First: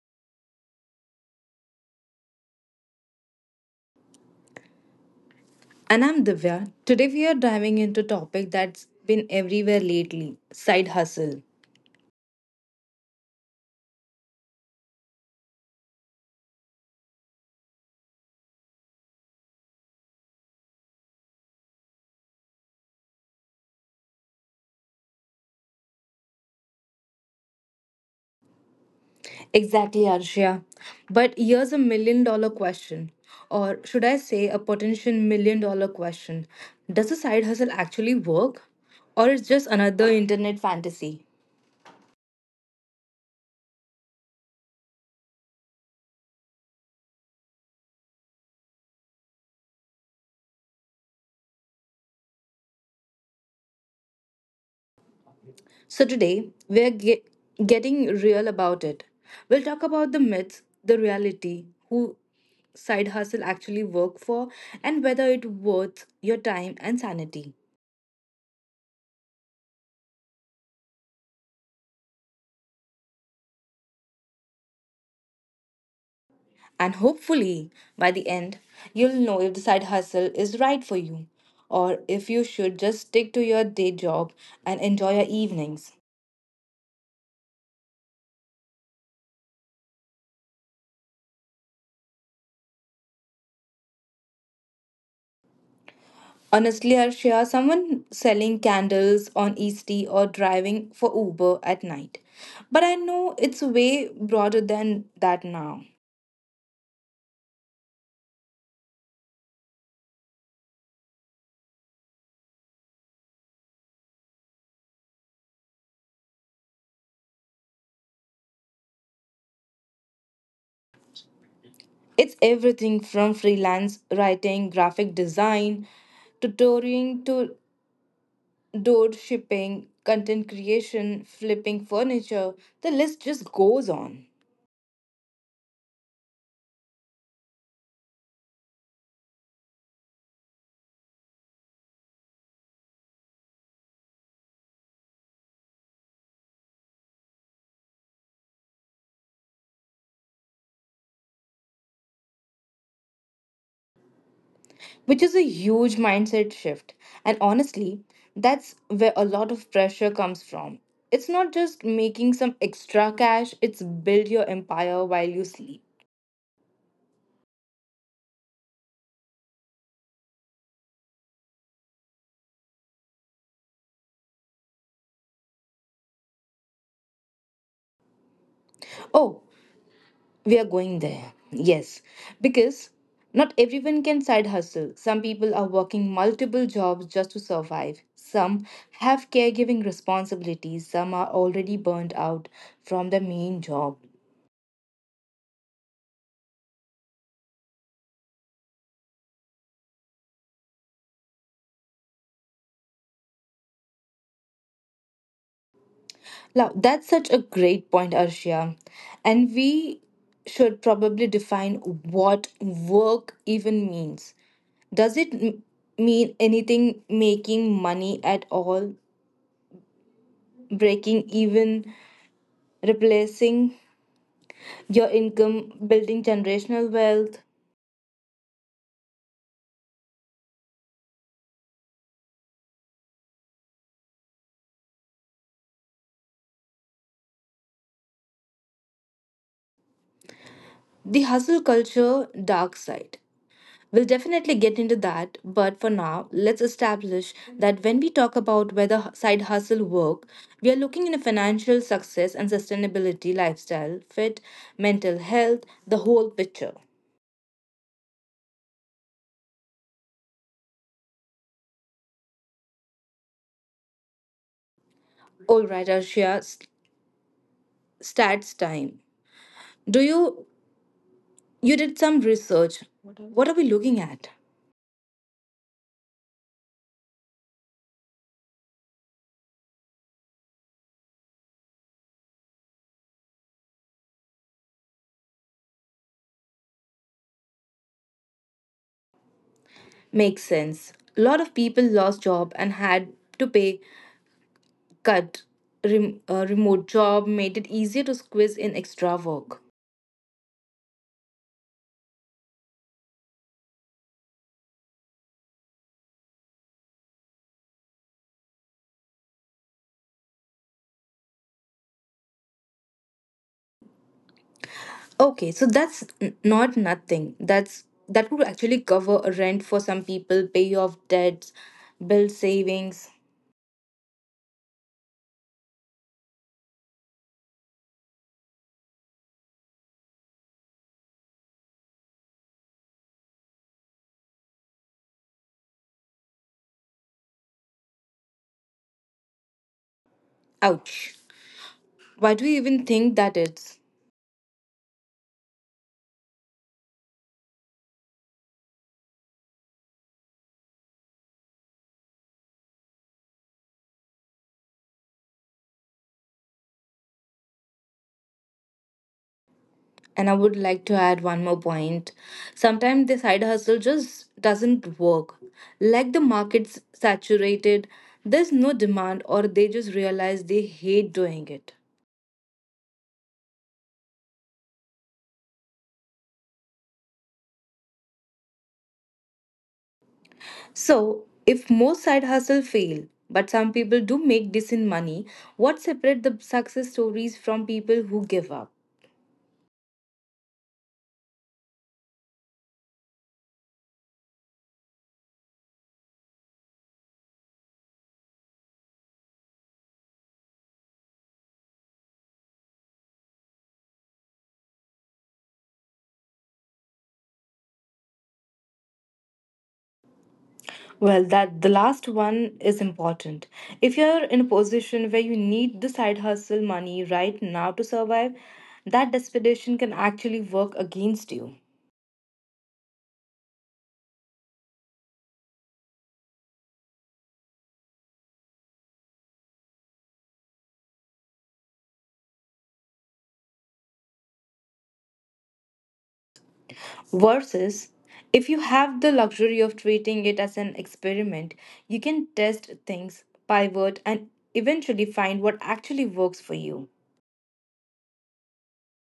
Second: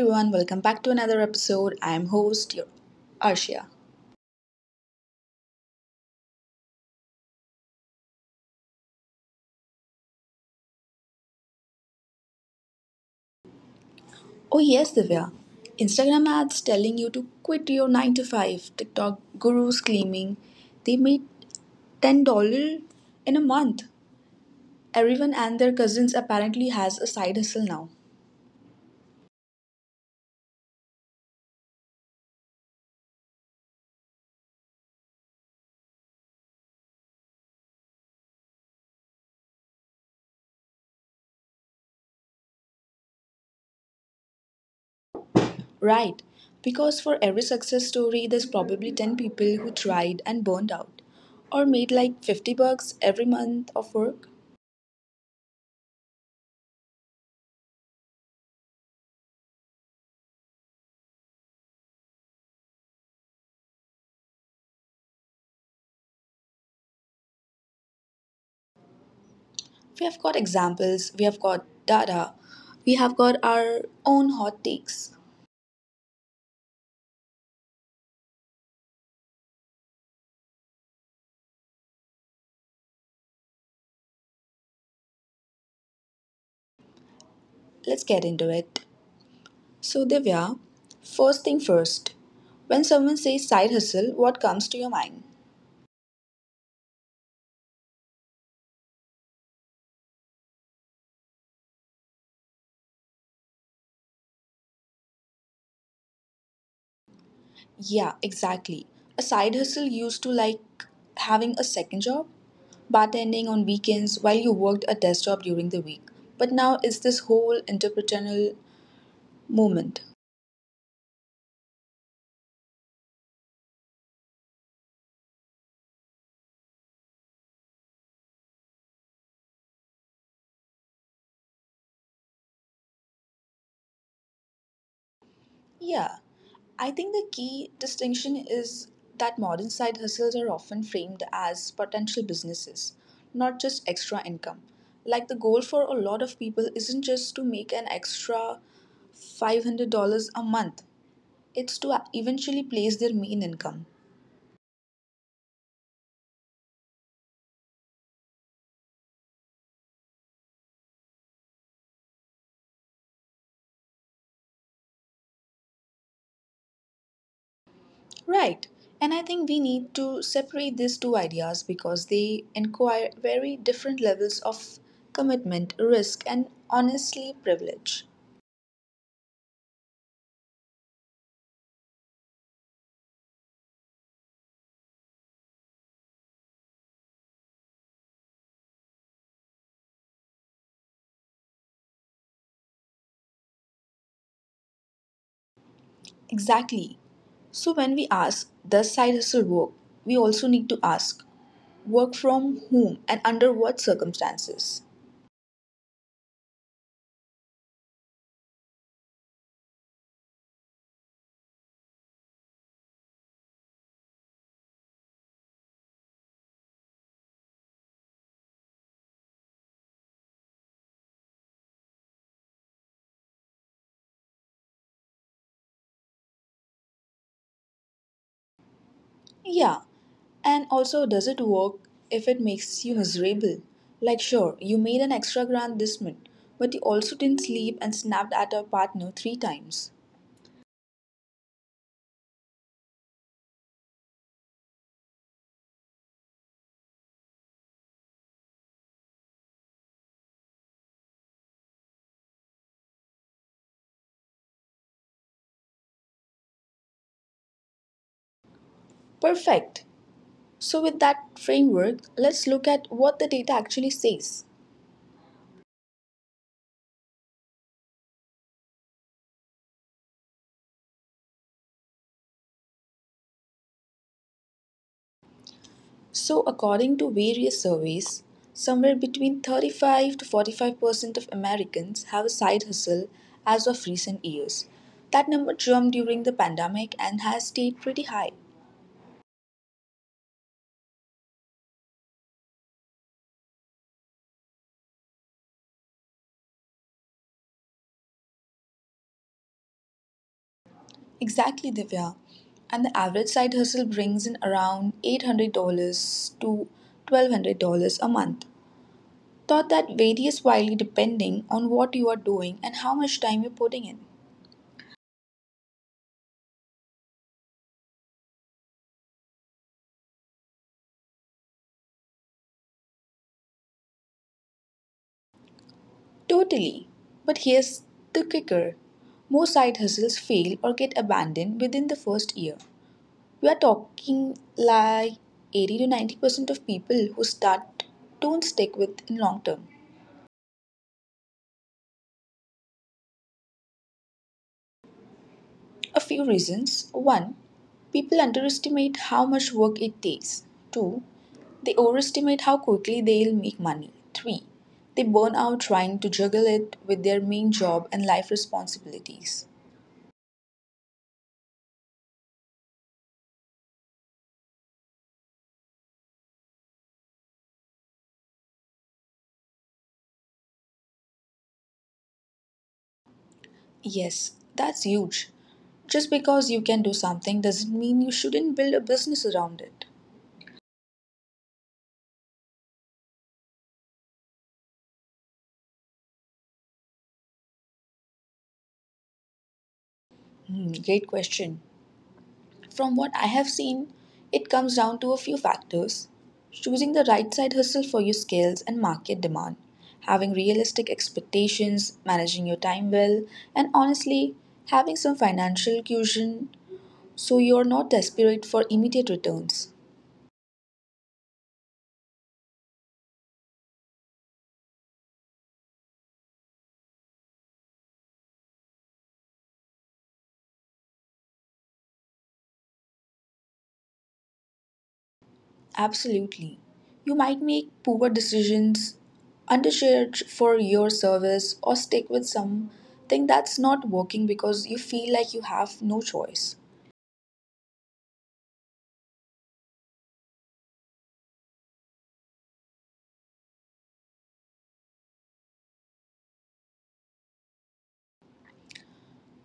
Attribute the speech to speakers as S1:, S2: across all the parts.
S1: everyone, welcome back to another episode. I am host your Arshia.
S2: And I'm Divya. Today we are diving into a topic that's been everywhere lately, side hustle.
S1: Oh yes, Divya. Instagram ads telling you to quit your 9 to 5. TikTok gurus claiming they made $10 in a month. Everyone and their cousins apparently has a side hustle now.
S2: Exactly, Arshia. But here's a million dollar question, or should I say a potential million dollar question. Does a side hustle actually work, or is just another internet fantasy?
S1: Right, because for every success story there's probably 10 people who tried and burned out or made like $50 every month of work.
S2: So getting real about it. We'll talk about the myths, the reality, who side hustle actually work for, and whether it worth your time and sanity.
S1: We have got examples, we have got data, we have got our own hot takes.
S2: And hopefully, by the end, you'll know if the side hustle is right for you, or if you should just stick to your day job and enjoy your evenings.
S1: Let's get into it. So, Divya, first thing first, when someone says side hustle, what comes to your mind?
S2: Honestly, Arshia, someone selling candles on Eastie or driving for Uber at night. But I know it's way broader than that now.
S1: Yeah, exactly. A side hustle used to like having a second job, bartending on weekends while you worked a desk job during the week. But now it's this whole entrepreneurial movement.
S2: It's everything from freelance writing, graphic design, tutoring to door shipping, content creation, flipping furniture, the list just goes on,
S1: Yeah, I think the key distinction is that modern side hustles are often framed as potential businesses, not just extra income. Like the goal for a lot of people isn't just to make an extra $500 a month, it's to eventually place their main income.
S2: which is a huge mindset shift. And honestly, that's where a lot of pressure comes from. It's not just making some extra cash, it's build your empire while you sleep.
S1: Right. And I think we need to separate these two ideas because they require very different levels of commitment, risk, and honestly privilege.
S2: Oh, we are going there. Yes, because not everyone can side hustle. Some people are working multiple jobs just to survive. Some have caregiving responsibilities. Some are already burnt out from the main job.
S1: Exactly. So when we ask, does side hustle work? We also need to ask, work from whom and under what circumstances?
S2: Now, that's such a great point, Arshia. And we should probably define what work even means. Does it mean anything, making money at all, breaking even, replacing your income, building generational wealth,
S1: Yeah, and also does it work if it makes you miserable? Like, sure, you made an extra grand this month, but you also didn't sleep and snapped at your partner three times.
S2: the hustle culture dark side. We'll definitely get into that, but for now, let's establish that when we talk about whether side hustle work, we are looking in a financial success and sustainability, lifestyle fit, mental health, the whole picture.
S1: Perfect. So, with that framework, let's look at what the data actually says.
S2: All right, Arshia, stats time. Do you you did some research? What are we looking at?
S1: So, according to various surveys, somewhere between 35 to 45% of Americans have a side hustle as of recent years. That number jumped during the pandemic and has stayed pretty high.
S2: Makes sense. A lot of people lost job and had to pay cut, remote job made it easier to squeeze in extra work.
S1: Exactly, Divya. And the average side hustle brings in around $800 to $1,200 a month. Thought that varies widely depending on what you are doing and how much time you're putting in.
S2: Okay, so that's not nothing. That's that would actually cover a rent for some people, pay off debts, build savings.
S1: Totally. But here's the kicker, most side hustles fail or get abandoned within the first year. We are talking like 80 to 90% of people who start don't stick with in long term.
S2: Ouch. Why do you even think that it's.
S1: A few reasons. One, people underestimate how much work it takes. Two, they overestimate how quickly they'll make money. Three, they burn out trying to juggle it with their main job and life responsibilities.
S2: And I would like to add one more point. Sometimes the side hustle just doesn't work, like the market's saturated, there's no demand, or they just realize they hate doing it.
S1: Yes, that's huge. Just because you can do something doesn't mean you shouldn't build a business around it.
S2: So, if most side hustle fail, but some people do make decent money, what separate the success stories from people who give up?
S1: Hmm, great question. From what I have seen, it comes down to a few factors: choosing the right side hustle for your skills and market demand, having realistic expectations, managing your time well, and honestly, having some financial cushion so you're not desperate for immediate returns.
S2: Well, that the last one is important. If you're in a position where you need the side hustle money right now to survive, that desperation can actually work against you.
S1: Absolutely. You might make poor decisions, undercharge for your service, or stick with something that's not working because you feel like you have no choice.
S2: Versus, if you have the luxury of treating it as an experiment, you can test things, pivot, and eventually find what actually works for you.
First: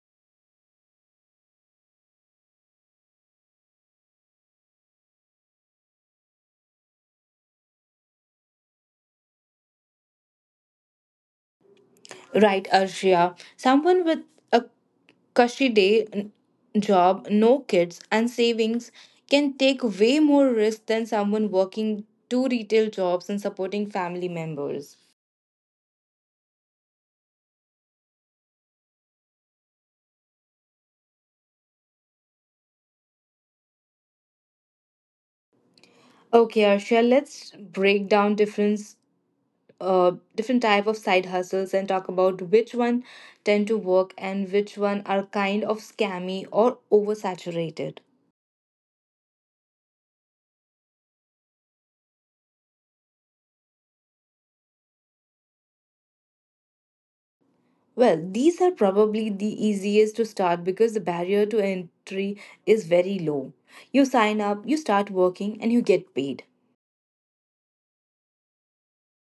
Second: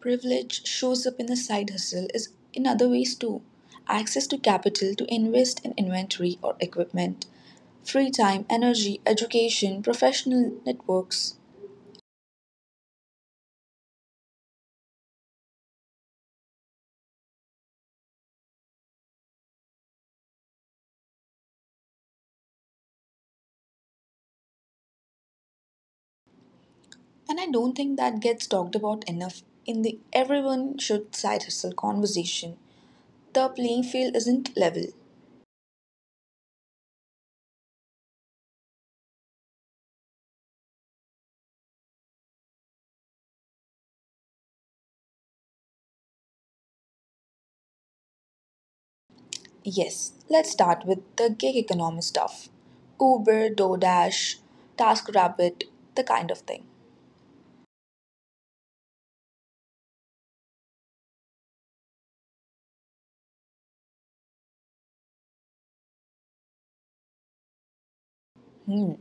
S1: Privilege shows up in the side hustle is in other ways too. Access to capital to invest in inventory or equipment, free time, energy, education, professional networks.
S2: Right, Arshia. Someone with a cushy job, no kids, and savings can take way more risk than someone working two retail jobs and supporting family members.
S1: And I don't think that gets talked about enough in the everyone should side hustle conversation. The playing field isn't level.
S2: Okay, Arshia, let's break down different type of side hustles and talk about which one tend to work and which one are kind of scammy or oversaturated.
S1: Yes, let's start with the gig economy stuff. Uber, DoorDash, TaskRabbit, the kind of thing.
S2: Well, these are probably the easiest to start because the barrier to entry is very low. You sign up, you start working, and you get paid.
S1: Hmm.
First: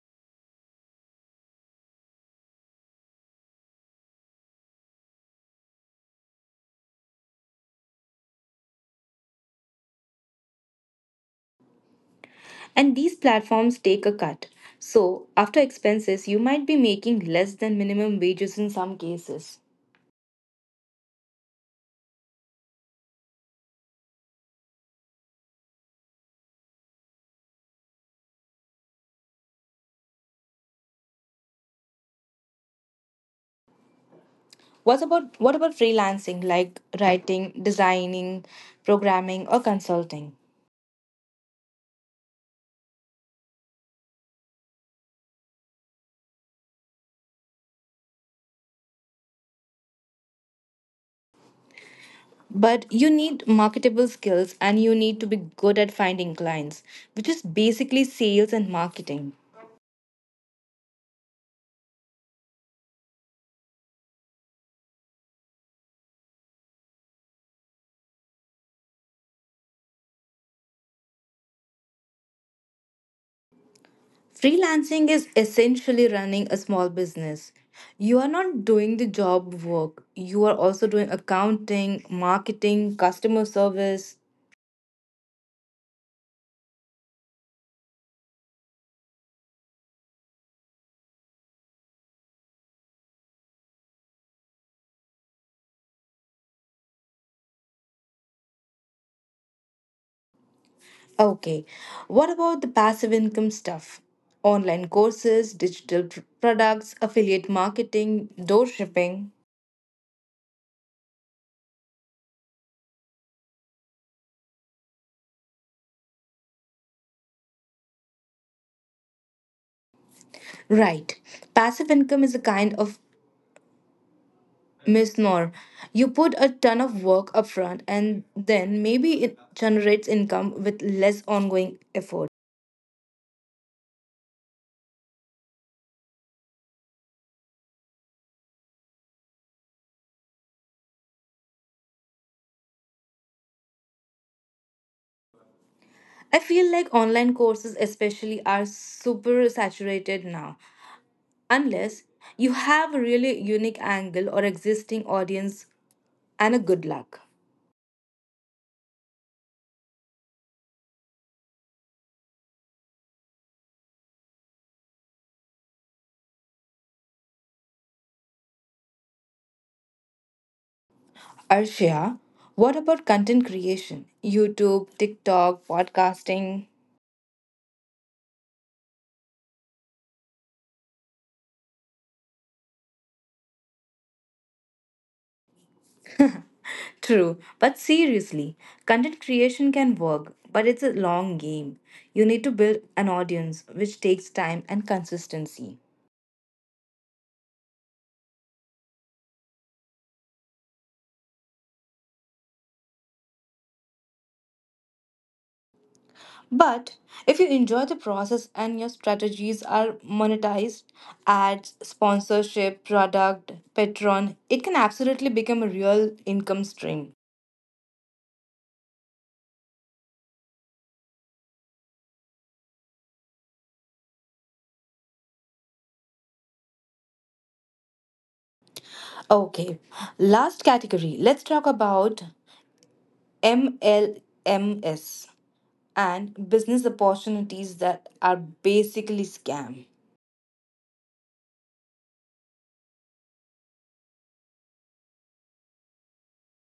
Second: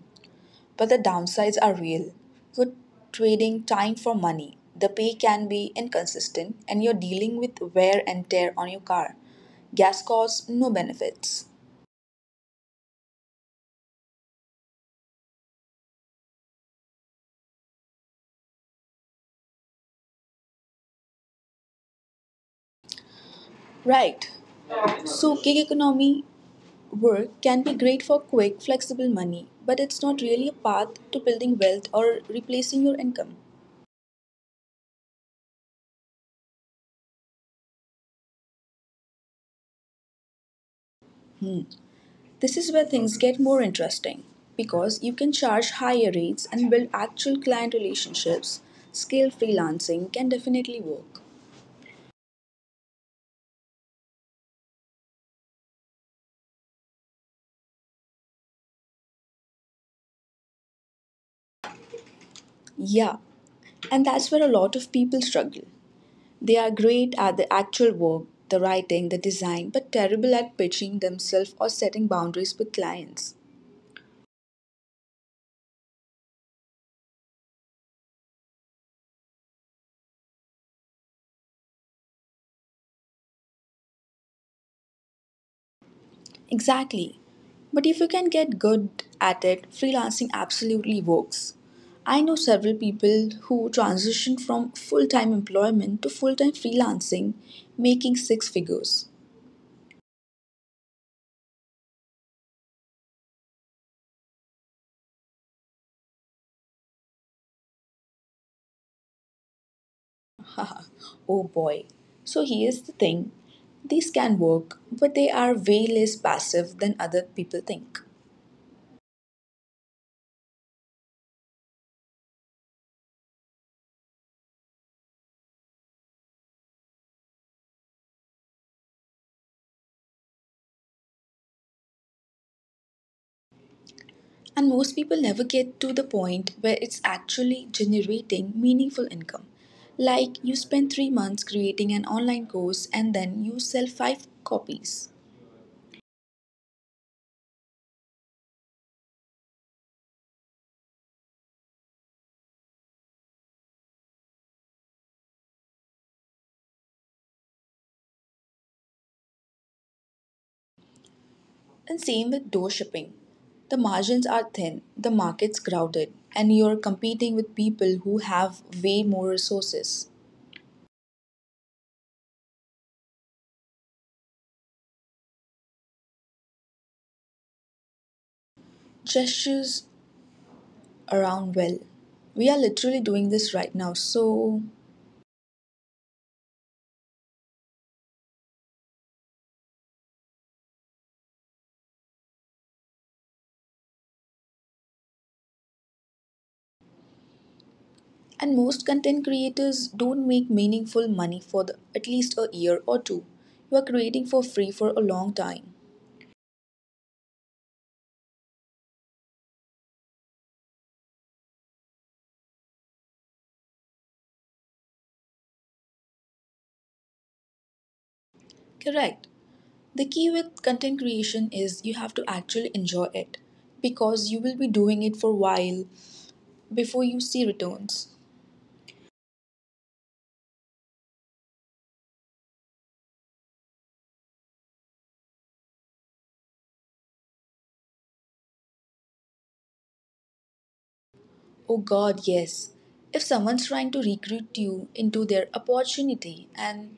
S1: But the downsides are real. You're trading time for money. The pay can be inconsistent and you're dealing with wear and tear on your car. Gas costs, no benefits.
S2: And these platforms take a cut. So, after expenses, you might be making less than minimum wages in some cases.
S1: Right. So gig economy work can be great for quick, flexible money, but it's not really a path to building wealth or replacing your income.
S2: What about freelancing, like writing, designing, programming, or consulting?
S1: Hmm. This is where things get more interesting because you can charge higher rates and build actual client relationships. Scale freelancing can definitely work.
S2: But you need marketable skills and you need to be good at finding clients, which is basically sales and marketing.
S1: Yeah, and that's where a lot of people struggle. They are great at the actual work, the writing, the design, but terrible at pitching themselves or setting boundaries with clients.
S2: Freelancing is essentially running a small business. You are not doing the job work, you are also doing accounting, marketing, customer service.
S1: Exactly. But if you can get good at it, freelancing absolutely works. I know several people who transitioned from full time employment to full time freelancing, making six figures.
S2: Okay, what about the passive income stuff? Online courses, digital products, affiliate marketing, door shipping.
S1: Oh boy. So here's the thing, these can work, but they are way less passive than other people think.
S2: Right. Passive income is a kind of misnomer. You put a ton of work upfront and then maybe it generates income with less ongoing effort.
S1: And most people never get to the point where it's actually generating meaningful income. Like you spend 3 months creating an online course and then you sell five copies.
S2: I feel like online courses, especially, are super saturated now, unless you have a really unique angle or existing audience, and a good luck.
S1: And same with door shipping. The margins are thin, the market's crowded, and you're competing with people who have way more resources.
S2: Arshia, what about content creation? YouTube, TikTok, podcasting?
S1: Gestures around well. We are literally doing this right now, so.
S2: True, but seriously, content creation can work, but it's a long game. You need to build an audience, which takes time and consistency.
S1: And most content creators don't make meaningful money for the, at least a year or two. You are creating for free for a long time.
S2: But if you enjoy the process and your strategies are monetized, ads, sponsorship, product, Patreon, it can absolutely become a real income stream.
S1: Correct. The key with content creation is you have to actually enjoy it because you will be doing it for a while before you see returns.
S2: Okay, last category. Let's talk about MLMs and business opportunities that are basically scam.
S1: Oh god, yes. If someone's trying to recruit you into their opportunity and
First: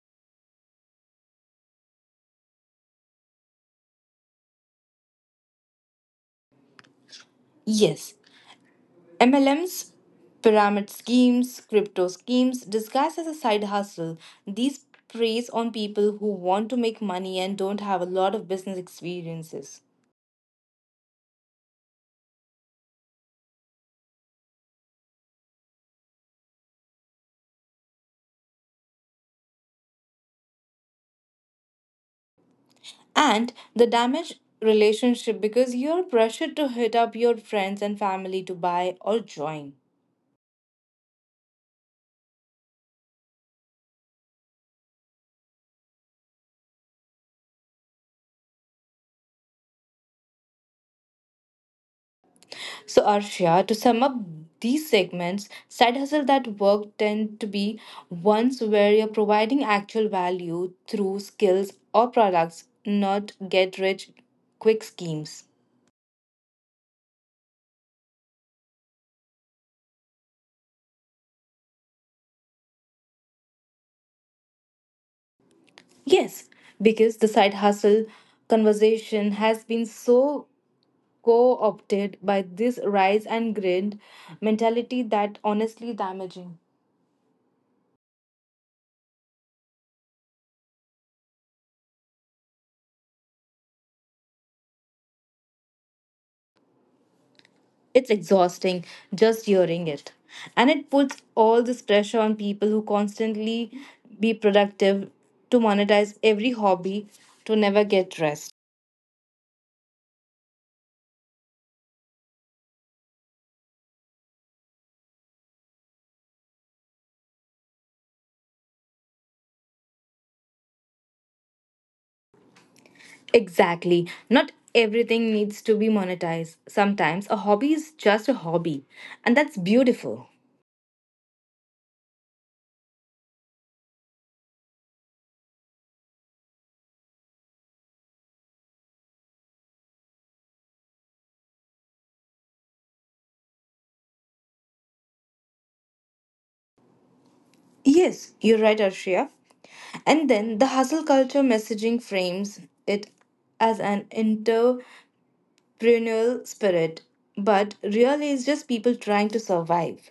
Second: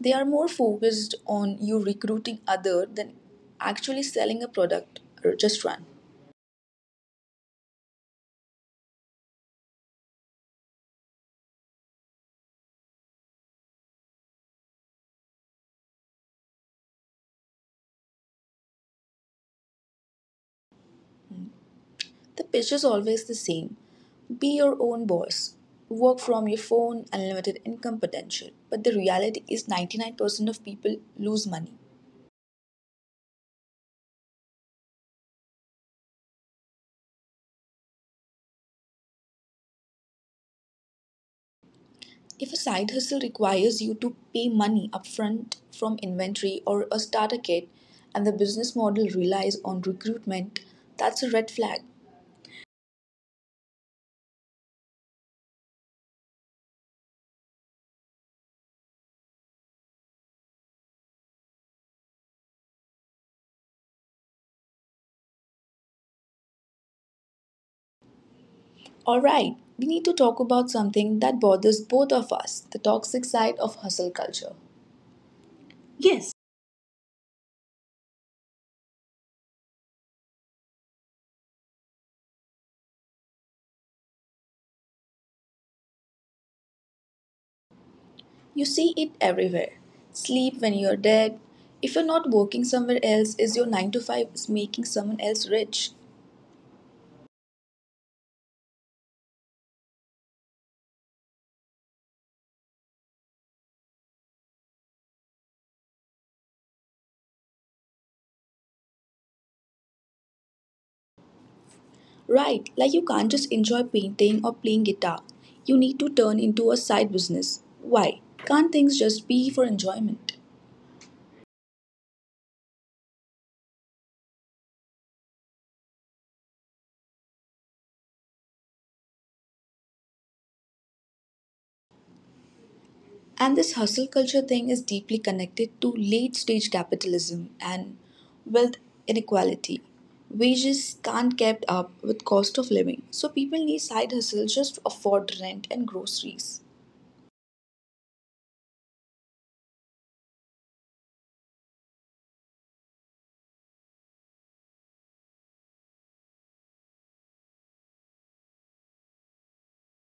S1: they are more focused on you recruiting other than actually selling a product or just run.
S2: Yes, MLMs, pyramid schemes, crypto schemes, disguised as a side hustle, these preys on people who want to make money and don't have a lot of business experiences.
S1: The pitch is always the same: be your own boss, work from your phone, unlimited income potential. But the reality is 99% of people lose money.
S2: And the damaged relationship because you're pressured to hit up your friends and family to buy or join.
S1: If a side hustle requires you to pay money upfront from inventory or a starter kit and the business model relies on recruitment, that's a red flag.
S2: So, Arshia, to sum up these segments, side hustle that work tend to be ones where you're providing actual value through skills or products, not get rich quick schemes.
S1: Alright, we need to talk about something that bothers both of us, the toxic side of hustle culture. Yes.
S2: Yes, because the side hustle conversation has been so co opted by this rise and grind mentality that honestly damaging.
S1: You see it everywhere. Sleep when you're dead. If you're not working somewhere else, is your 9 to 5 is making someone else rich?
S2: It's exhausting just hearing it. And it puts all this pressure on people who constantly be productive, to monetize every hobby, to never get rest.
S1: Right, like you can't just enjoy painting or playing guitar. You need to turn into a side business. Why? Can't things just be for enjoyment?
S2: Exactly. Not everything needs to be monetized. Sometimes a hobby is just a hobby, and that's beautiful.
S1: And this hustle culture thing is deeply connected to late stage capitalism and wealth inequality. Wages can't keep up with cost of living, so people need side hustles just to afford rent and groceries.
S2: Yes, you're right, Arshia. And then the hustle culture messaging frames it as an entrepreneurial spirit, but really it's just people trying to survive.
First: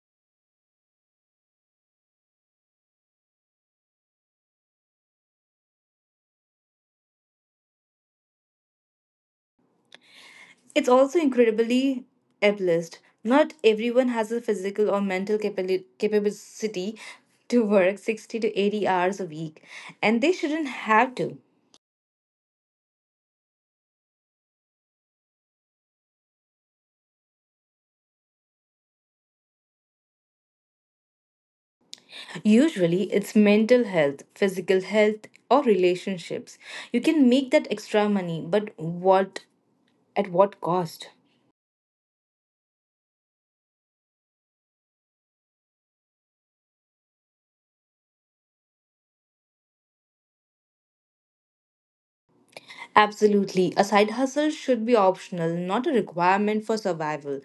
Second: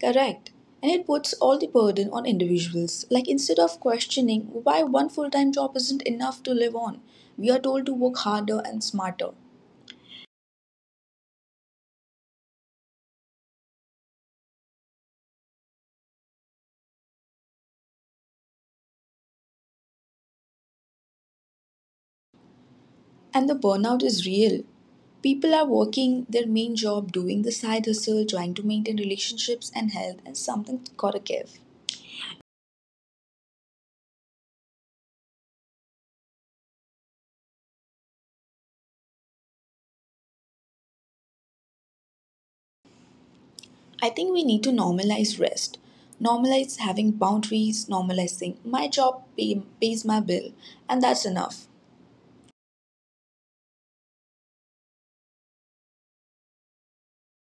S1: Correct. And it puts all the burden on individuals. Like instead of questioning why one full time job isn't enough to live on, we are told to work harder and smarter.
S2: It's also incredibly ableist. Not everyone has the physical or mental capability to work 60 to 80 hours a week, and they shouldn't have to.
S1: And the burnout is real. People are working their main job, doing the side hustle, trying to maintain relationships and health, and something gotta give.
S2: Usually, it's mental health, physical health, or relationships. You can make that extra money, but what at what cost?
S1: I think we need to normalize rest. Normalize having boundaries, normalizing my job pay, pays my bill, and that's enough.
S2: Absolutely. A side hustle should be optional, not a requirement for survival.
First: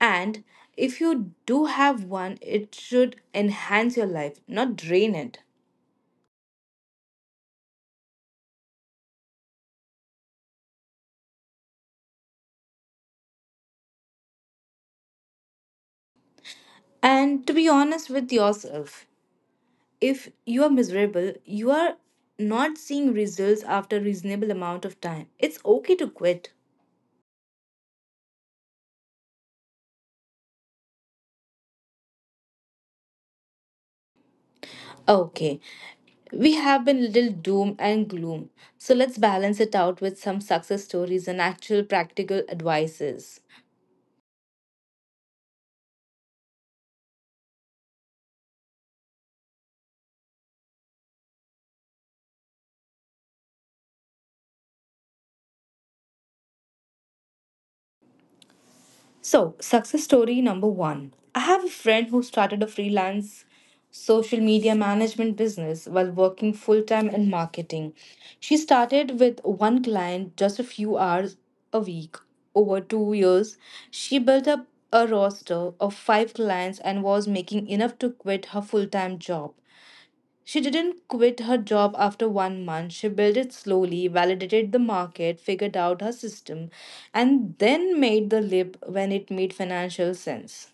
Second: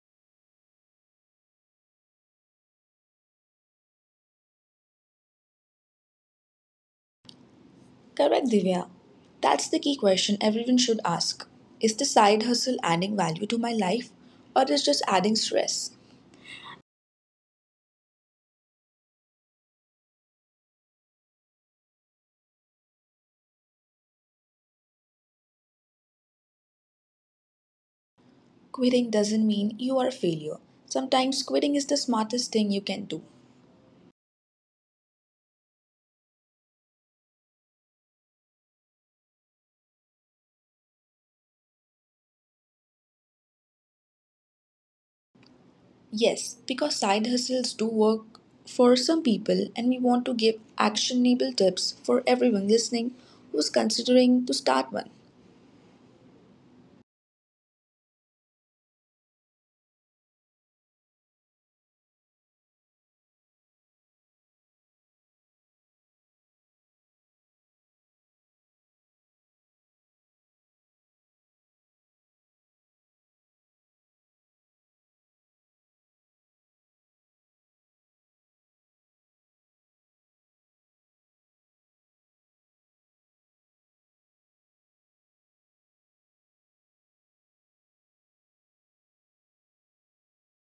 S2: And if you do have one, it should enhance your life, not drain it.
S1: Correct, Divya. That's the key question everyone should ask. Is the side hustle adding value to my life or is just adding stress?
S2: And to be honest with yourself, if you are miserable, you are not seeing results after a reasonable amount of time, it's okay to quit.
S1: Quitting doesn't mean you are a failure. Sometimes quitting is the smartest thing you can do.
S2: Okay, we have been little doom and gloom. So let's balance it out with some success stories and actual practical advices.
S1: Yes, because side hustles do work for some people and we want to give actionable tips for everyone listening who's considering to start one.
S2: So, success story number one. I have a friend who started a freelance social media management business while working full time in marketing. She started with one client just a few hours a week. Over 2 years, she built up a roster of five clients and was making enough to quit her full time job. She didn't quit her job after 1 month. She built it slowly, validated the market, figured out her system, and then made the leap when it made financial sense.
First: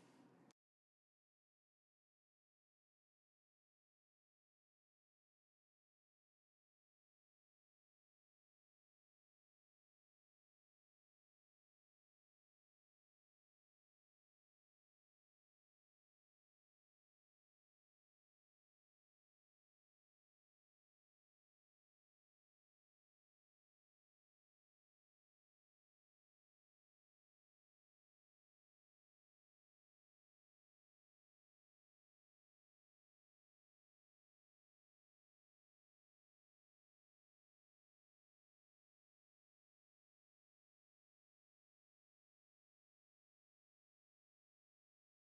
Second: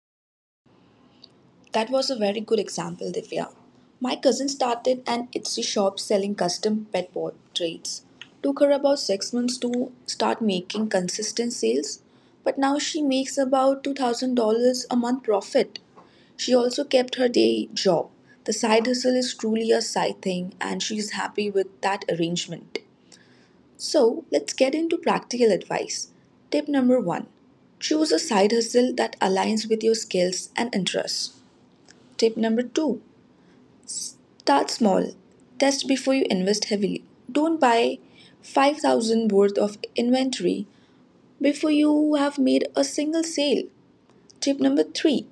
S1: That was a very good example, Divya. My cousin started an Etsy shop selling custom pet portraits. Took her about 6 months to start making consistent sales, but now she makes about $2,000 a month profit. She also kept her day job. The side hustle is truly a side thing, and she's happy with that arrangement. So, let's get into practical advice. Tip number one, choose a side hustle that aligns with your skills and interests. Tip number two, start small. Test before you invest heavily. Don't buy 5,000 worth of inventory before you have made a single sale. Tip number 3,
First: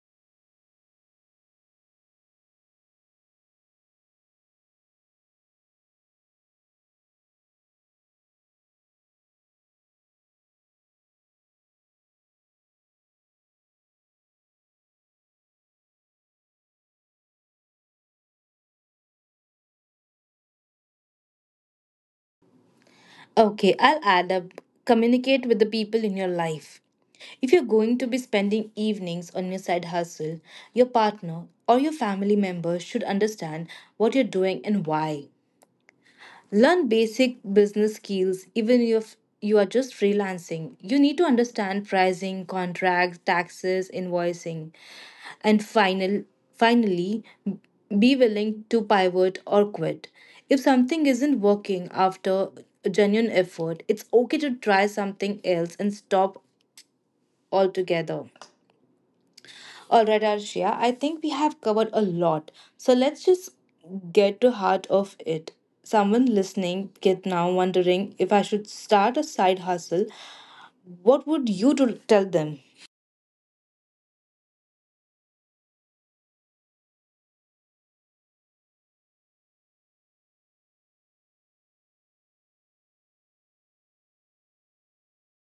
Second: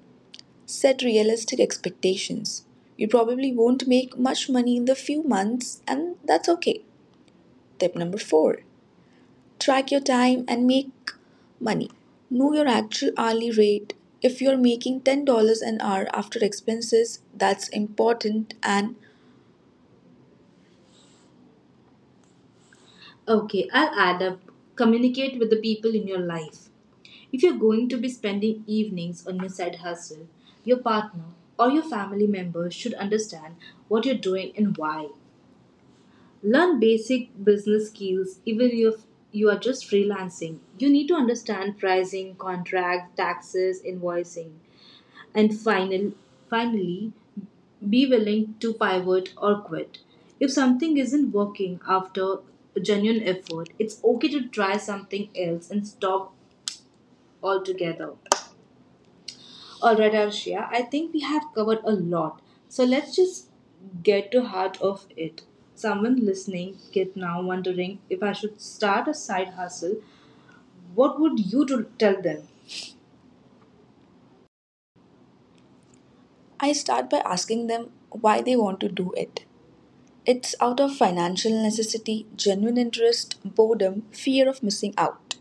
S1: set realistic expectations. You probably won't make much money in the few months, and that's okay. Tip number 4, track your time and make money. Know your actual hourly rate. If you're making $10 an hour after expenses, that's important and okay,
S2: Okay,
S1: I'll
S2: I'll
S1: add
S2: add
S1: up.
S2: up.
S1: Communicate
S2: Communicate
S1: with the
S2: with the
S1: people
S2: people
S1: in
S2: in
S1: your
S2: your
S1: life.
S2: life.
S1: If you're
S2: If you're
S1: going to
S2: going to
S1: be
S2: be
S1: spending
S2: spending
S1: evenings
S2: evenings
S1: on your
S2: on your
S1: side
S2: side
S1: hustle,
S2: hustle,
S1: your
S2: your
S1: partner
S2: partner
S1: or
S2: or
S1: your
S2: your
S1: family
S2: family
S1: member
S2: member
S1: should
S2: should
S1: understand
S2: understand
S1: what you're
S2: what you're
S1: doing
S2: doing
S1: and
S2: and
S1: why.
S2: why.
S1: Learn
S2: Learn
S1: basic
S2: basic
S1: business
S2: business
S1: skills
S2: skills
S1: even
S2: even
S1: if
S2: if
S1: you are
S2: you are
S1: just
S2: just
S1: freelancing.
S2: freelancing.
S1: You
S2: You
S1: need to
S2: need to
S1: understand
S2: understand
S1: pricing,
S2: pricing,
S1: contract,
S2: contracts,
S1: taxes,
S2: taxes,
S1: invoicing.
S2: invoicing,
S1: And
S2: and
S1: finally,
S2: finally,
S1: be
S2: be
S1: willing
S2: willing
S1: to
S2: to
S1: pivot
S2: pivot
S1: or
S2: or
S1: quit.
S2: quit.
S1: If
S2: If
S1: something
S2: something
S1: isn't
S2: isn't
S1: working
S2: working
S1: after
S2: after
S1: a
S2: a
S1: genuine
S2: genuine
S1: effort,
S2: effort,
S1: it's
S2: it's
S1: okay
S2: okay
S1: to
S2: to
S1: try
S2: try
S1: something
S2: something
S1: else
S2: else
S1: and
S2: and
S1: stop
S2: stop
S1: altogether.
S2: altogether. All
S1: Alright,
S2: right,
S1: Arshia,
S2: Arshia,
S1: I
S2: I
S1: think we
S2: think we
S1: have
S2: have
S1: covered
S2: covered
S1: a
S2: a
S1: lot.
S2: lot.
S1: So
S2: So
S1: let's
S2: let's
S1: just
S2: just
S1: get
S2: get
S1: to
S2: to
S1: heart
S2: heart
S1: of
S2: of
S1: it.
S2: it.
S1: Someone
S2: Someone
S1: listening
S2: listening
S1: get
S2: get
S1: now
S2: now
S1: wondering
S2: wondering
S1: if
S2: if
S1: I
S2: I
S1: should
S2: should
S1: start a
S2: start a
S1: side
S2: side
S1: hustle.
S2: hustle,
S1: What
S2: what would
S1: would you
S2: you
S1: to
S2: to
S1: tell
S2: tell
S1: them?
S2: them?
S1: I start by asking them why they want to do it. It's out of financial necessity, genuine interest, boredom, fear of missing out.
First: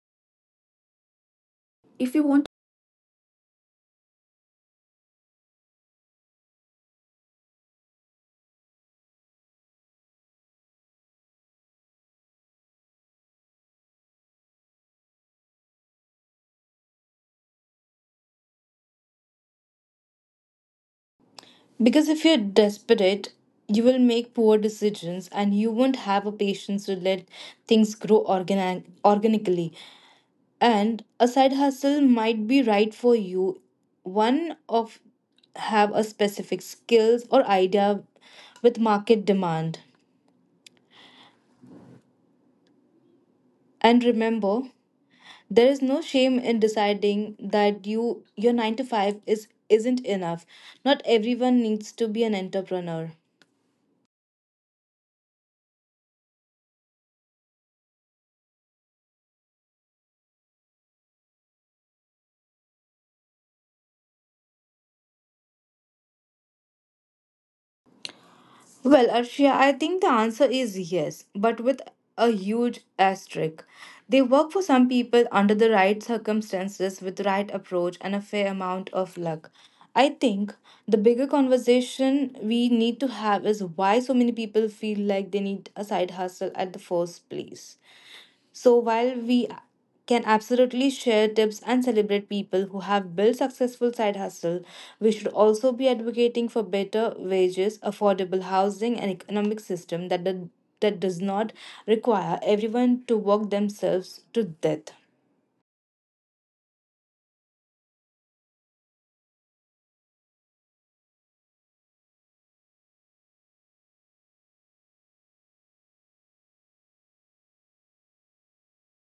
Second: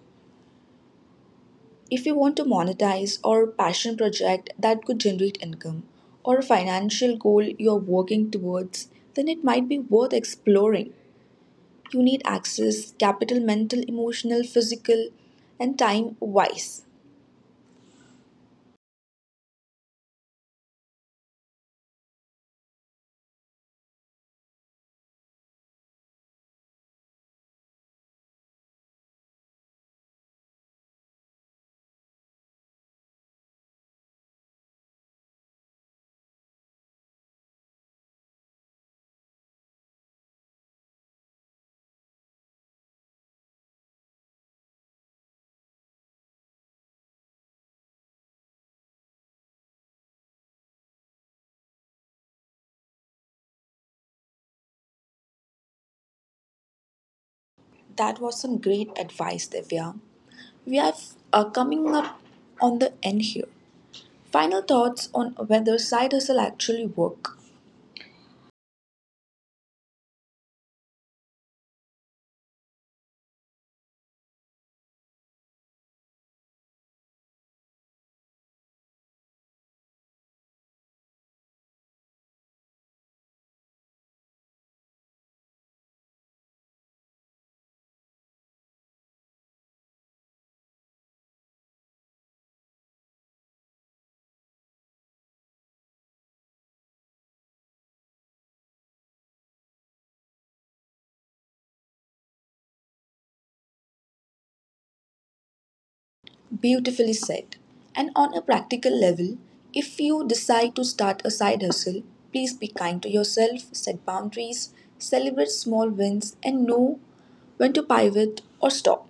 S1: If
S2: If
S1: you
S2: you
S1: want to
S2: want.
S1: monetize or passion project that could generate income or a financial goal you're working towards, then it might be worth exploring. You need access, capital, mental, emotional, physical, and time wise.
S2: Because if you're desperate, you will make poor decisions and you won't have a patience to let things grow organically. And a side hustle might be right for you, one of, have a specific skills or idea with market demand. And remember, there is no shame in deciding that you your 9 to 5 is isn't enough. Not everyone needs to be an entrepreneur.
S1: That was some great advice, Divya. We are coming up on the end here. Final thoughts on whether side hustle actually work.
S2: Well, Arshia, I think the answer is yes, but with a huge asterisk. They work for some people under the right circumstances, with the right approach, and a fair amount of luck. I think the bigger conversation we need to have is why so many people feel like they need a side hustle at the first place. So while we can absolutely share tips and celebrate people who have built successful side hustle, we should also be advocating for better wages, affordable housing, and economic system that does not require everyone to work themselves to death.
S1: Beautifully said. And on a practical level, if you decide to start a side hustle, please be kind to yourself, set boundaries, celebrate small wins, and know when to pivot or stop.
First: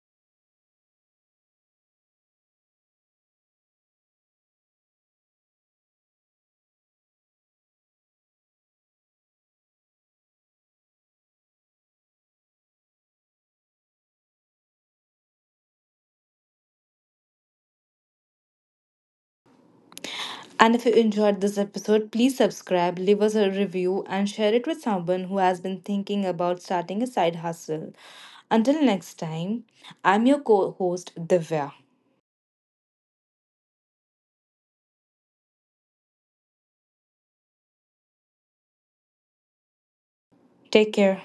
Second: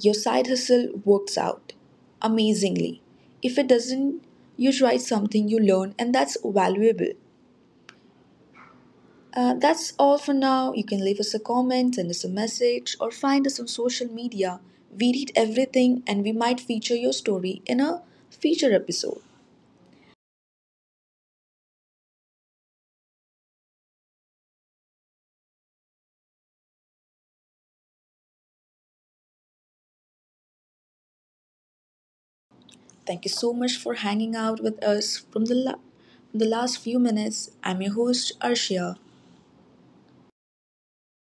S1: Your side hustle works out amazingly. If it doesn't, you tried something you learned, and that's valuable. That's all for now. You can leave us a comment, send us a message, or find us on social media. We read everything and we might feature your story in a future episode.
S2: And if you enjoyed this episode, please subscribe, leave us a review, and share it with someone who has been thinking about starting a side hustle. Until next time, I'm your co host, Divya.
S1: Thank you so much for hanging out with us from the last few minutes. I'm your host, Arshia.
S2: Take care.